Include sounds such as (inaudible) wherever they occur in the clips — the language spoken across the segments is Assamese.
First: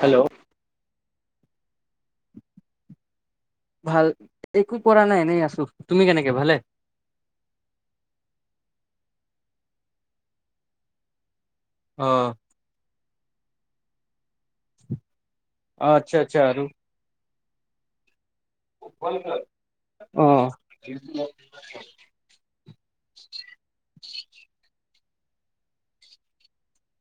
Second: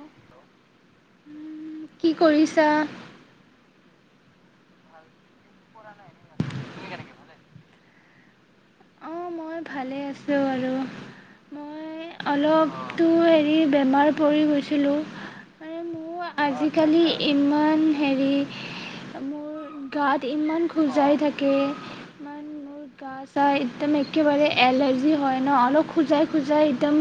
হেল্ল' কি কৰিছা? ভাল, একো কৰা নাই এনেই আছোঁ। তুমি কেনেকে? ভালে? অ', মই ভালে আছোঁ আৰু। অ মই অলপ টো হেৰি বেমাৰ পৰি গৈছিলোঁ। এ আচ্ছা মোৰ আচ্ছা আৰু আজিকালি ইমান হেৰি মোৰ গাত অ ইমান খোজাই থাকে ইমান মোৰ গা চা একেবাৰে এল এলাৰ্জী হয়, ন আৰু খুজাই খুজাই একদম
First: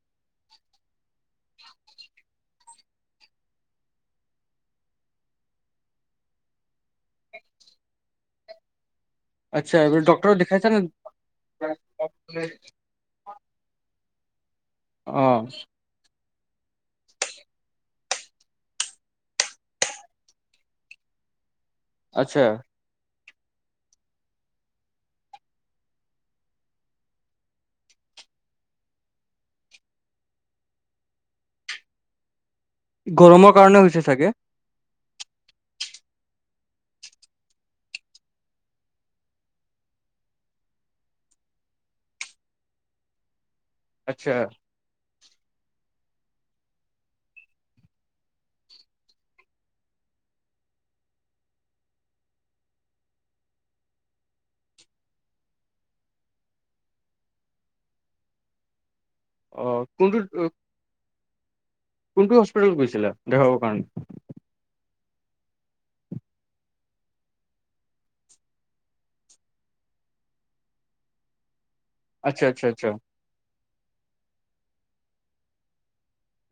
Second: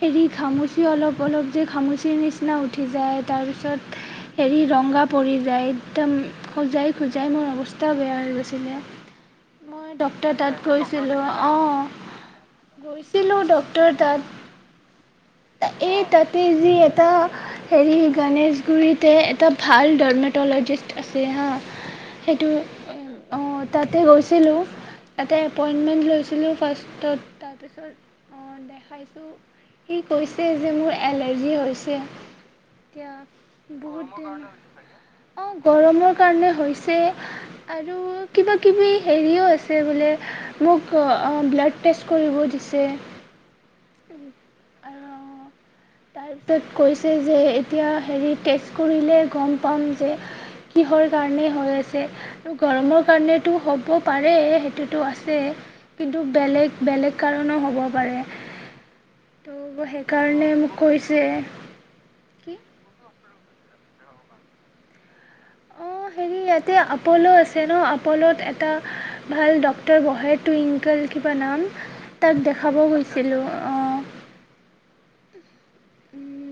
হেৰি ঘামূচি অলপ অলপ যে, ঘামূচিৰ নিচিনা উঠি যায় তাৰপিছত হেৰি ৰনগা পৰি যায়, একদম খুজাই খুজাই মোৰ অৱস্থা বেয়া হৈ গৈছিলে। আতচ্ছা এইবোৰ ডক্তৰক দেখাই গৈছিলো অ', গৈ চিলো ডক্টৰ তাত অহ। (unintelligible) যি এটা হেৰি গানেচগুৰিতে এটা ভাল দৰ্নেটোলগিষ্ট আছে হা আতচা অ', তাতে গৈছিলোঁ। তাতে এপইনমেন্ট লৈছিলোঁ ফাষ্টতত তাৰ পিছত অ', দেখাইচো সি কৈছে যে, মোৰ এলাৰ্জি হৈছে। গৰমৰ কাৰণে হৈছে চাগে (unintelligible) অ', গৰমৰ কাৰনে হৈছে আৰু কিবা কিবি হেৰিয়ো আছে বোলে। মোক অ', ব্লাড টেষ্ট কৰিব দিছে। আচ্ছা (unintelligible) তাইৰ তাত কৈছে যে, এতিয়া হেৰি টেষ্ট কৰিলে গম পাম যে, কিহৰ কাৰণে হৈ আছে। আৰু গৰমৰ কাৰণেটো হব পাৰে, সেইটোতো আছে কিন্তু বেলেগ বেলেগ কাৰণো হব পাৰে। অ (unintelligible) কোনটো সেইকাৰণে মো (unintelligible) কোনটো হস্পিতালত গৈছিলা? দেখাবৰ কাৰণে। অ', হেৰি, ইয়াতে এপল আছে ন', এপল'ত এটা ভাল ডক্টৰ বহে, টুইংকল কিবা নাম। আচ্ছা তাত আচ্ছা দেখাব আচ্ছা গৈছিলো। অহ।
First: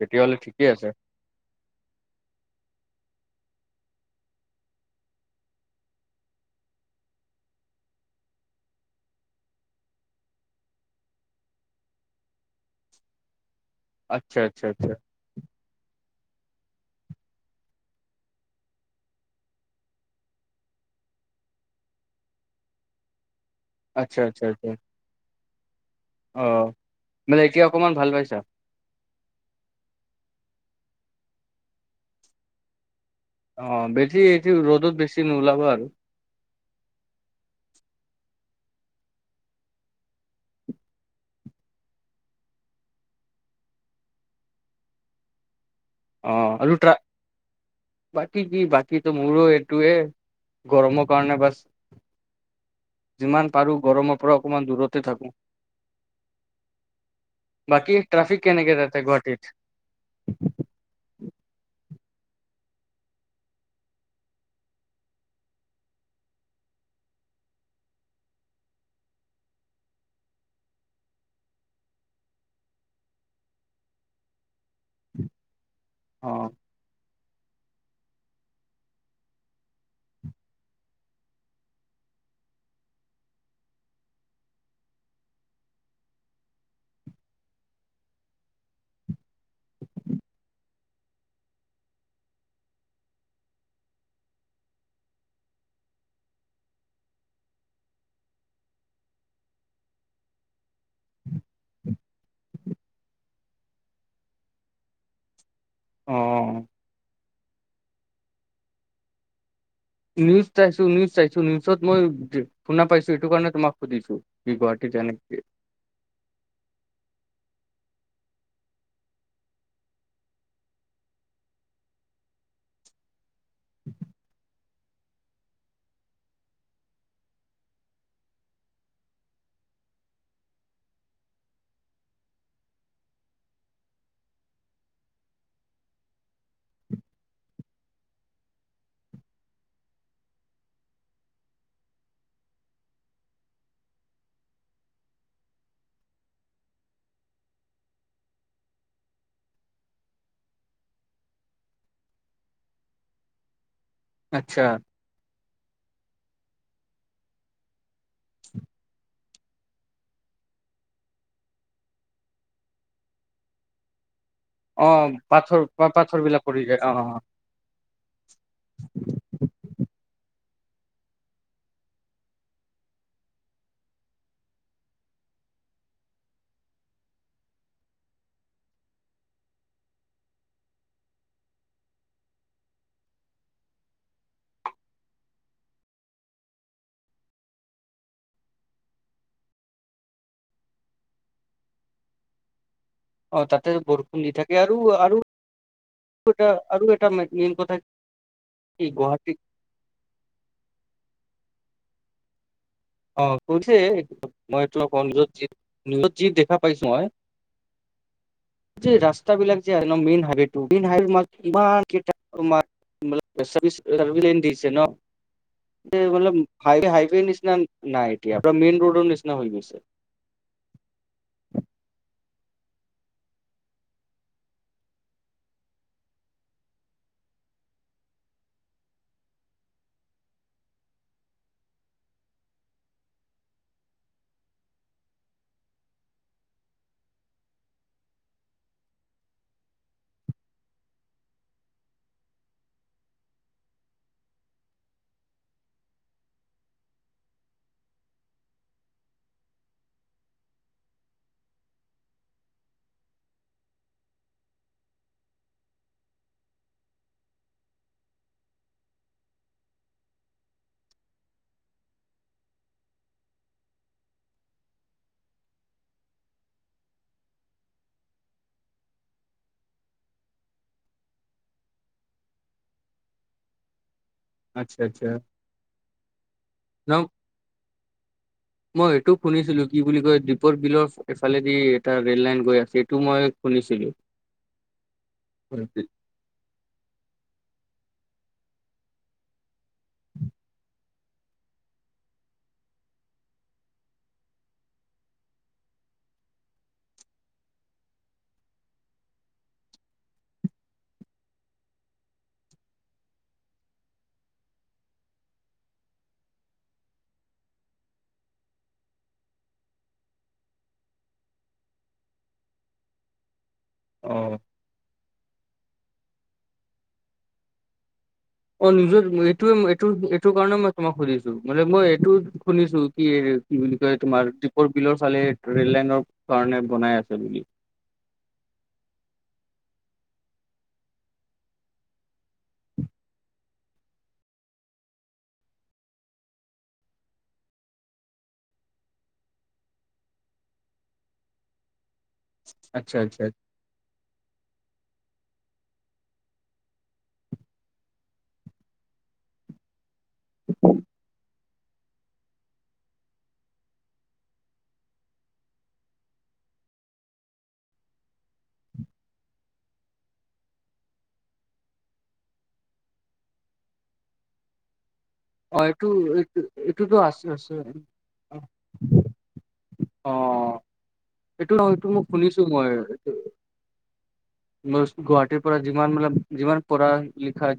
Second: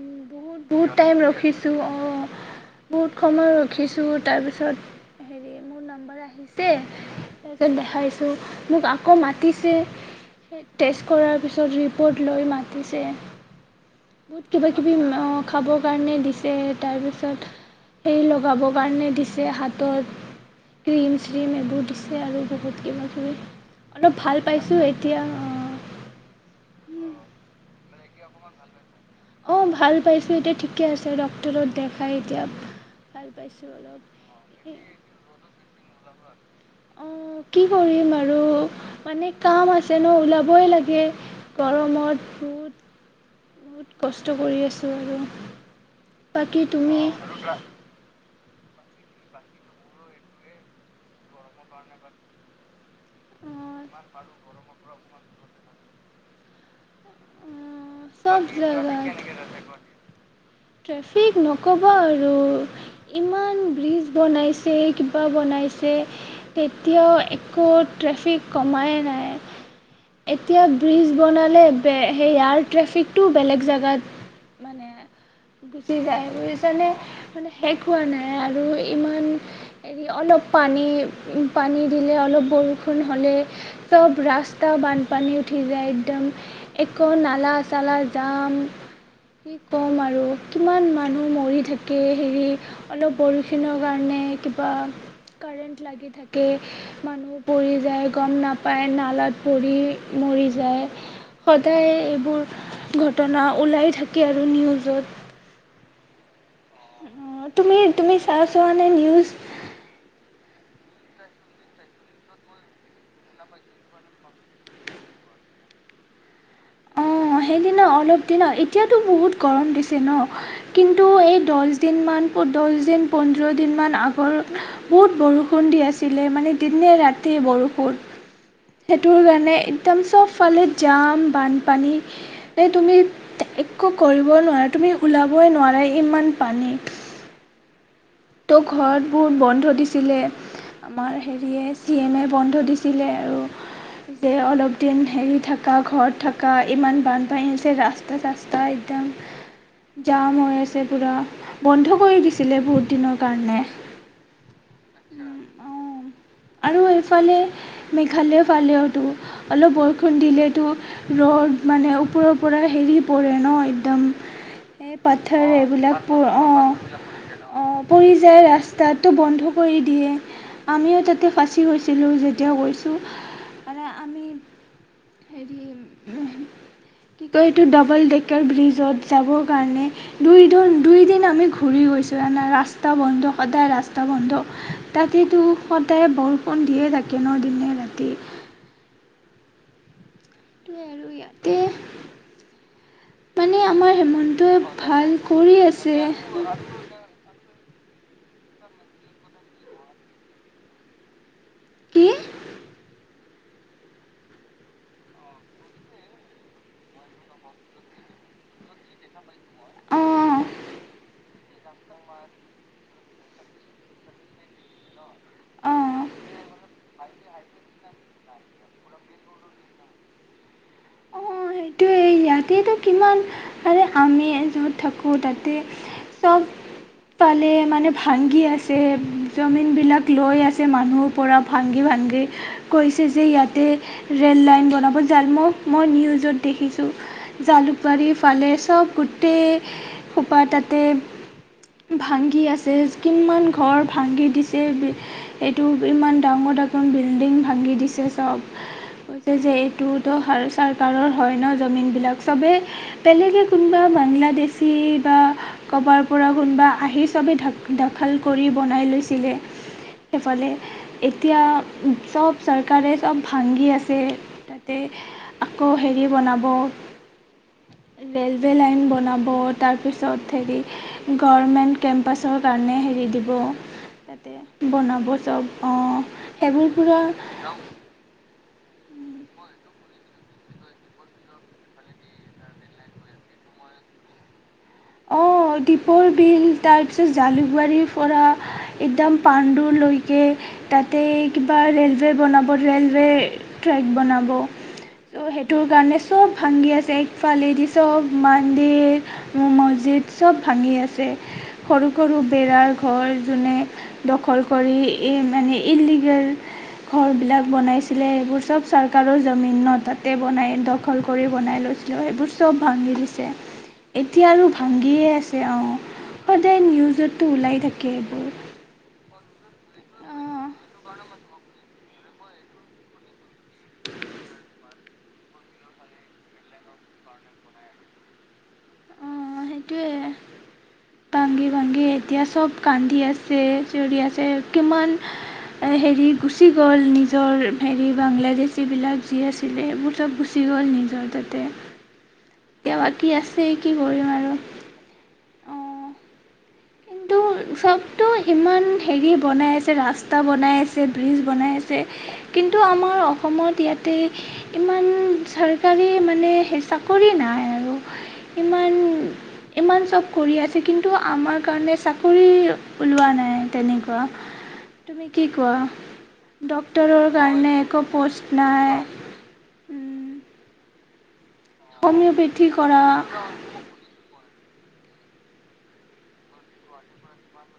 তেতিয়াহ'লে ঠিকে আছে বহুত টাইম ৰখিছো, অ'। বহুত সময় ৰখিছো, তাৰপিছত হেৰি মোৰ নাম্বাৰ আহিছে। (unintelligible) দেখাইচো, মোক আকৌ মাতিছে, টেষ্ট কৰাৰ পিছত ৰিপৰ্ট লৈ আকৌ মাতিছে। আচ্ছা আচ্ছা আচ্ছা। খাব কাৰণে দিছে, তাৰ পাছত, সেই লগাব কাৰণে দিছে হাতত, ক্ৰীম চিম এইবোৰ দিছে আৰু বহুত কিবা কিবি। অলপ আচ্ছা, ভাল আচ্ছা, আচ্ছা। পাইছোঁ এতিয়া অ', মানে এতিয়া অকণমান ভাল পাই চা। অ', ভাল পাইছোঁ। এতিয়া ঠিকে আছে, ডক্তৰক দেখাই এতিয়া। ভাল অ পাইছোঁ বেছি এইটো অলপ, ৰ'দত বেছি নোলাবা আৰু (unintelligible) অ', কি কৰিম আৰু। মানে কাম আছে ন', ওলাবই লাগে গৰমত বহুত বহুত কষ্ট কৰি আছোঁ আৰু। অ বাকী তুমি (unintelligible) বাকীটো মোৰো এইটোয়েই, গৰমৰ কাৰণে বাচ যিমান পাৰোঁ, গৰমৰ পৰা অকণমান দূৰতে থাকোঁ। বাকী ট্ৰেফিক চব কেনেকে তাতে গুৱাহাটীত? ফিক নক'বা আৰু। ইমান ব্ৰিজ বনাইছে, কিবা বনাইছে। এতিয়াও একো ট্ৰেফিক কমাই নাই। এতিয়া ব্ৰিজ বনালে বে, সেইয়া আৰু ট্ৰেফিকটো বেলেগ জেগাত, মানে গুচি যায়। অ', বুজিছানে? মানে, শেষ হোৱা নাই। আৰু ইমান হেৰি, অলপ পানী, পানী দিলে, অলপ বৰষুণ হ'লেই চব ৰাস্তা বানপানী উঠি যায়। একদম (unintelligible) (unintelligible) যাম কি কম আৰু। কিমান মানুহ মৰি থাকে। হেৰি, অলপ বৰষুণৰ কাৰণে কিবা কাৰেণ্ট লাগি থাকে। মানুহ পৰি যায়, গম নাপাই নালাত পৰি মৰি যায়। সদায় এইবোৰ ঘটনা ওলাই থাকে আৰু নিউজত অ'। অ', তুমি, তুমি চাইছা নে নিউজ? নিউজ চাইছোঁ, নিউজ চাইছোঁ। নিউজত মই শুনা পাইছোঁ। এইটো কাৰণে তোমাক সুধিছোঁ, কি গুৱাহাটীত এনেকে অ, সেইদিনা অলপদিনা। এতিয়াটো বহুত গৰম দিছে ন? কিন্তু এই দহদিনমান, দহদিন পোন্ধৰদিনমান আগৰ বহুত বৰষুণ দি আছিলে। মানে, দিনে-ৰাতিয়ে বৰষুণ। সেইটো কাৰণে একদম চবফালে জাম, বানপানী এ, তুমি একো কৰিব নোৱাৰা। তুমি ওলাবই নোৱাৰা। ইমান পানী ত', ঘৰত মোৰ বন্ধ দিছিলে। আমাৰ হেৰীয়ে, চি এমে বন্ধ দিছিলে। আৰু যে, অলপ দিন হেৰি থাকা, ঘৰত থাকা, ইমান বানপানী হৈছে। ৰাস্তা, চাস্তা একদম জাম হৈ আছে। পুৰা বন্ধ কৰি দিছিলে বহুত দিনৰ কাৰণে আচ্ছা। আৰু এফালে মেঘালয় ফালেওটো অলপ বৰষুণ দিলেইটো ৰদ, মানে, ওপৰৰ পৰা হেৰি পৰে ন? একদম এ, অ', পাথৰ এইবিলাক। পাথৰ বিলাক অ', পৰি যায় অ', পৰি যায়। ৰাস্তাটো বন্ধ কৰি দিয়ে আমিও (inaudible) (unintelligible) গৈছিলো যেতিয়া গৈছো মানে আমি (inaudible) হেৰি কি কয় এইটো ডাবল (unintelligible) ব্ৰীজত যাবৰ কাৰণে দুই দিন দুই দিন আমি ঘূৰি গৈছো জানা ৰাস্তা বন্ধ সদায় ৰাস্তা বন্ধ তাতেটো সদায় বৰষুণ দিয়ে থাকে ন দিনে ৰাতিয়ে সেইটোৱেই আৰু ইয়াতে, অ', মানে তাতে আমাৰ বৰষুণ দি থাকে হিমন্তই আৰু আৰু ভাল কৰি আছে (inaudible) এটা আৰু এটা মেইন (unintelligible) গুৱাহাটীত (inaudible) কি (unintelligible) (inaudible) নিউজত যি দেখা পাইছো মই ৰাস্তা বিলাক যে একদম মেইন অঁ হেৰীটো (inaudible) (unintelligible) (inaudible) (unintelligible) অঁ মেইন ৰোডৰ নিচিনা হৈ গৈছে কিন্তু কিবা আমি য'ত থাকো তাতে চব ফালে মানে ভাঙি আছে (unintelligible) বিলাক লৈ আছে মানুহৰ পৰা ভাঙি ভাঙি কৈছে যে ইয়াতে ৰেললাইন বনাব (unintelligible) মই নিউজত দেখিছোঁ জালুকবাৰী ফালে চব গোটেইসোপা তাতে ভাঙি আছে কিমান ঘৰ ভাঙি দিছে এইটো ইমান ডাঙৰ ডাঙৰ বিল্ডিং ভাঙি দিছে চব (inaudible) এইটোটো (inaudible) (unintelligible) হয় ন জমিন বিলাক চবে বেলেগে কোনোবা বাংলাদেশী বা কৰবাৰ পৰা কোনোবা আহি চবে দ দখল কৰি বনাই লৈছিলে এফালে এতিয়া চব চৰকাৰে চব ভাঙি আছে তাতে আকৌ হেৰী বনাব ৰেলৱেলাইন বনাব তাৰপাছত হেৰী গৰমেন্ত কেম্পাচৰ কাৰণে হেৰী দিব (inaudible) (unintelligible) আচ্ছা আচ্ছা বনাব চব অ সেইবোৰ কিবা ন (inaudible) মই এইটো শুনিছিলোঁ কি বুলি কয় দীপৰ বিলৰ এইফালে দি এটা ৰেললাইন গৈ আছে এইটো মই শুনিছিলোঁ অ' দীপৰ বিল। তাৰ পিছত জালুকবাৰী ৰ পৰা একদম পাণ্ডুলৈকে। তাতে কিবা ৰেলৱে বনাব ৰেলৱে ট্ৰেক বনাব। তো সেইটোৰ কাৰণে চব ভাংগী আছে একফালেদি চব মান্দিৰ মছজিদ চব ভাঙি আছে। সৰু সৰু বেৰাৰ ঘৰ যোনে দখল কৰি ই মানে ইললিগল ঘৰবিলাক বনাইছিলে এইবোৰ চব চৰকাৰৰ জমিন ন' তাতে বনাই দখল কৰি বনাই লৈছিলে। সেইবোৰ চব ভাঙি দিছে। এতিয়া আৰু ভাঙ্গিয়ে আছে অঁ সদায় নিউজতটো ওলাই থাকে এইবোৰ। অ নিউজত এইটোৱে মই এইটো এইটো অঁ কাৰণে মই তোমাক সুধিছো মানে মই এইটো শুনিছো কি কি বুলি কয় তোমাৰ দীপৰ বিলৰ ফালে ৰেল লাইনৰ কাৰণে বনাই আছে বুলি। অ সেইটোৱে। ভাঙ্গি ভাঙ্গি এতিয়া চব কান্দি আছে চিঞৰি আছে। কিমান হেৰি গুচি গ'ল নিজৰ হেৰি বাংলাদেশী বিলাক যি আছিলে সেইবোৰ চব গুচি গ'ল নিজৰ তাতে। এ আচ্ছা বাকী আচ্ছা। আছেই, কি কৰিম আৰু অ' কিন্তু চবটো সিমান হেৰি বনাই আছে ৰাস্ত তা বনাই আছে ব্ৰিজ বনাই আছ ছে। কিন্তু আমাৰ অসমত ইয়াতে ইমান চৰকাৰী মানে হে চাকৰি নাই আৰু, ইমান ইমান চব কৰি আছে কিন্তু আমাৰ কাৰণে চাকৰি ওলোৱা নাই তেনেকুৱা। তুমি কি কোৱা অ' এইটো এই এইটো টো ডক্তৰৰ আছে কাৰণে আছে একো প'ষ্ট নাই অ। এইটো, এইটো মই শুনিছো হোমিঅ'পেথি মই। কৰা গুৱাহাটীৰ পৰা যিমানবিলাক যিমান পঢ়া লিখা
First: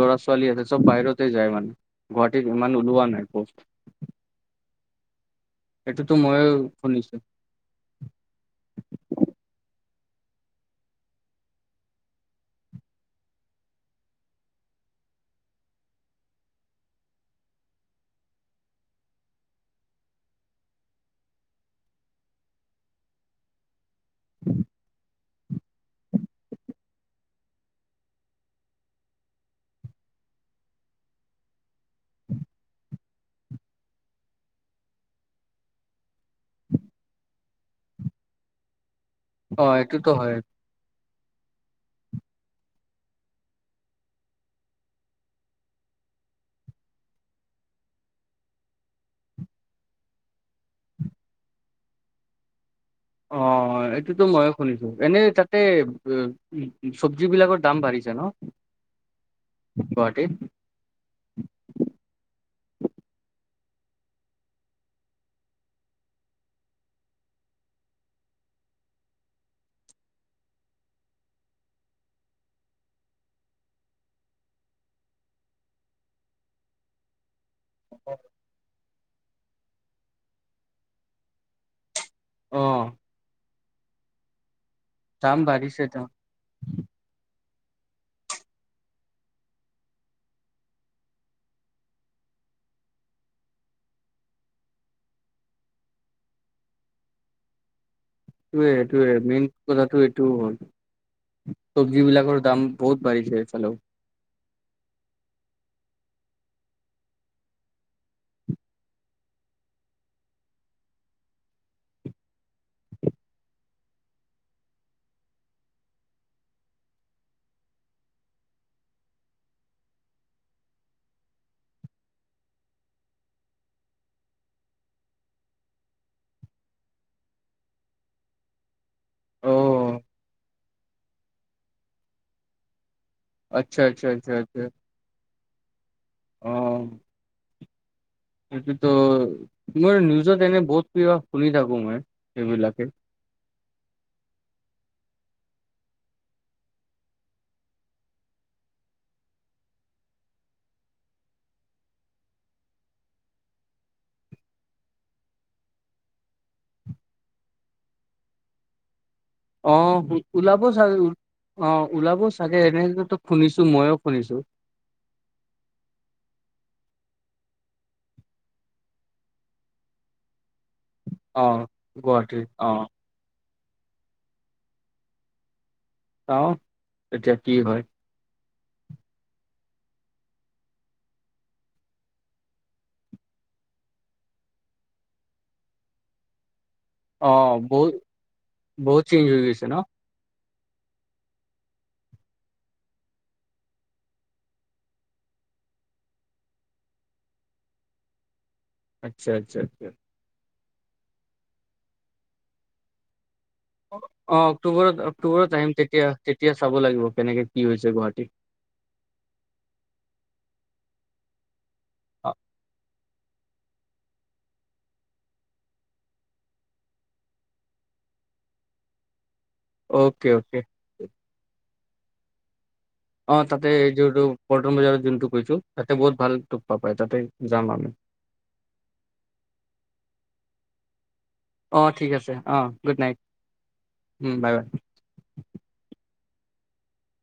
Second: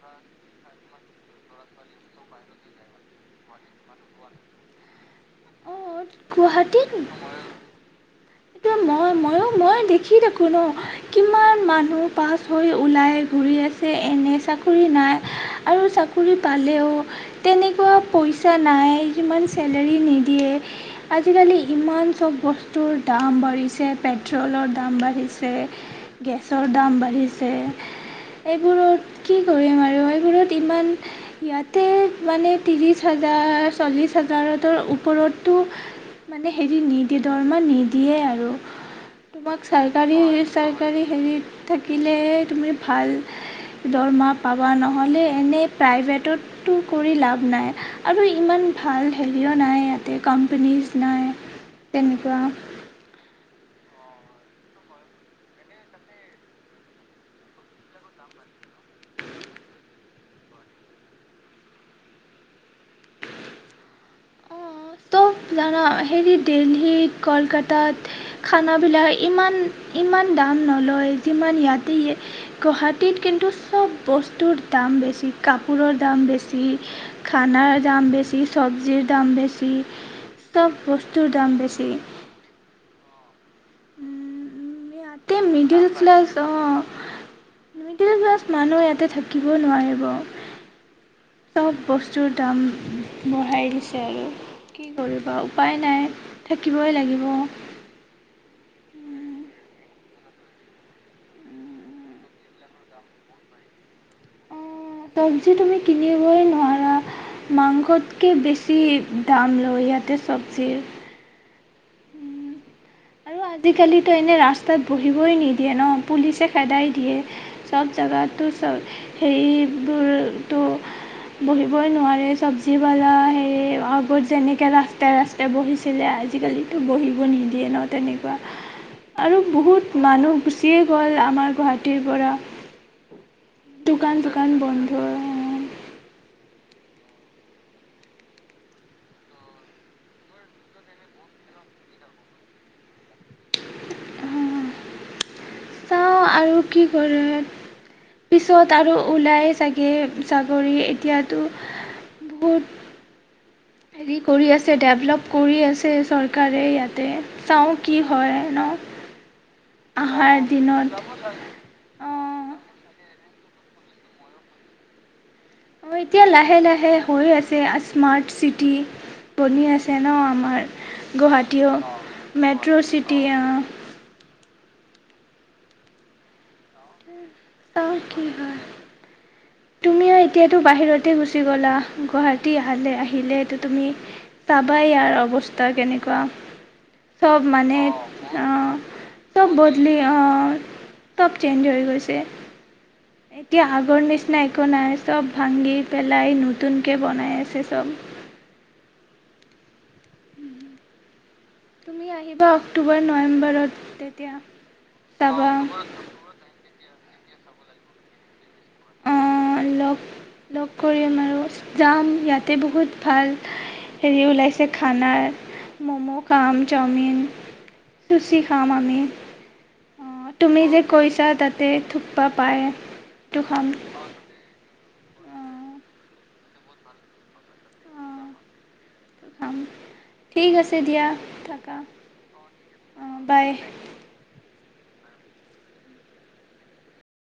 লৰা ছোৱালী আছে সৱ বাহিৰতে যাই মানে গুৱাহাটীত ইমান ওলোৱা নাই, অঁ সেইটোতো মইও শুনিছো, এতিয়া মই মই মইও দেখি থাকোঁ ন কিমান মানুহ পাছ হৈ ওলাই ঘূৰি আছে এনে চাকৰি নাই আৰু চাকৰি পালেও তেনেকৱা পইচা নাই সিমান চেলাৰী নিদিয়ে আজি কালি ইমান চব বস্তুৰ দাম বাঢ়িছে পেট্ৰলৰ দাম বাঢ়িছে, গেছৰ দাম বাঢ়িছে এইবোৰত কি কৰিম আৰু এইবোৰত ইমান ইয়াতে মানে তিৰিশ হাজাৰ চল্লিশ হাজাৰ ওপৰতো মানে হেৰি (unintelligible) সেয়ে আৰু মোক অ এইটোতো চৰকাৰী হয় চৰকাৰী হেৰিত থাকি থাকিলে তুমি ভাল দৰমহা পাবা নহলে এনে প্ৰাইভেটতটো কৰি লাভ নাই আৰু ইমান ভাল হেৰিও নাই ইয়াতে কোম্পানীচ নাই তেনেকুৱা অ হয় সেইটোতো ময়ো শুনিছো এনে তাতে ব চৱজি বিলাকৰ দাম বাঢ়িছে ন গ'হাটীত ত জানা হেৰী দিল্লীত, কলকাতাত খানাবিলাক ইমান ইমান দাম নলয় যিমান ইয়াতে এ গহাটীত কিন্তু সব বস্তুৰ দাম বেছি কাপোৰৰ দাম বেছি খানাৰ দাম বেছি, চৱজীৰ দাম বেছি। বেছি, সব বস্তুৰ দাম বেছি। অ। (unintelligible) তাতে দাম বাঢ়িছে মিডল দাম ক্লাছ, অ'। মিডল ক্লাছ মানুহ ইয়াতে থাকিব নোৱাৰিব। চব বস্তুৰ দাম বঢ়াই দিছে আৰু কি কৰিবা উপায় নাই থাকিবই লাগিব। সেইটোৱে সেইটোৱে মেইন কথাটো এইটো হল। চবজীবিলাকৰ দাম বহুত বাঢ়িছে এইফালেও। উম, চৱজী তুমি কিনিবই নোৱাৰা মাংসতকে বেছি দাম লয় ইয়াতে চৱজীৰ। আজি কালিতো এনে ৰাস্তাত বহিবই নিদিয়ে ন পুলিচে খেদাই দিয়ে সব জেগতটো সেইবোৰটো বহিবই নোৱাৰে চৱজীৱালা সেই আগৰ যেনেকা ৰাস্তাই ৰাস্তাই বহিছিলে আজি কালিটো বহিবই নিদিয়ে ন তেনেকে বা আৰু অ বহুত মানুহ গুচিয়ে গ'ল আমাৰ গুৱাহাটীৰ পৰা। আচ্ছা, আচ্ছা, দোকান আচ্ছা, চোকান আচ্ছা বন্ধ অ। সেইটো মই নিউজত এনে বহুত প্রয় শুনি থাকো মই সেইবিলাকে। চাওঁ আৰু কি কৰিম। পিছত আৰু ওলাই চাগে চাকৰি এতিয়া টো বহুত। হেৰি কৰি আছে ডেভলপ কৰি আছে চৰকাৰে ইয়াতে চাওঁ কি হয় ন? অ' আহাৰ ওলাব দিনত চাগে, অঁ'ওলাব অঁ চাগে এৰেঞ্জমেন্ট শুনিছো মই ও শুনিছো। টো এতিয়া লাহে লাহে হৈ আছে ন স্মার্ট সিটি বনি আছে ন আমাৰ গুৱাহাটী অ গুৱাহাটীৰ অ মেট্ৰোচিটি। আৰু চাও কি হয়। তুমি ও এতিয়া বাহিৰতে গোচি গলা। গুৱাহাটী আহিলে তুমি পাবা এ ইয়াৰ অবস্থা কেনেকুৱা। অ চব মানে বহুত অঁ, বহুত চেঞ্জ হৈ চব গৈছে ন বদলি অঁ চব চেঞ্জ হৈ গৈছে। এতিয়া আগৰ নিচিনা একো নাই। চব ভাঙি পেলাই নতুন কে বনাই আছে চব। আচ্ছা, আচ্ছা, আচ্ছা। তুমি আহিবা অক্টোবৰ, নৱেম্বৰ অ', অক্টোবৰত অক্টোবৰত আহিম তেতিয়া তেতিয়া চাব লাগিব কেনেকে। কি হৈছে গুৱাহাটী। লগ লগ কৰিম আৰু। যাম ইয়াতে বহুত ভাল ঠাই হেৰি ওলাইছে খানাৰ ম'ম' খাম, চাওমিন, লুচি খাম আমি অকে অ', অকে তুমি যে কৈছা তাত। তেই থোপ্পা পায়ে। অ' তাতে এটি ৰোডৰ (inaudible) (inaudible) ঠিক আছে দিয়া থাকা অ' ঠিক আছে অ গুড নাইট বাই বাই বাই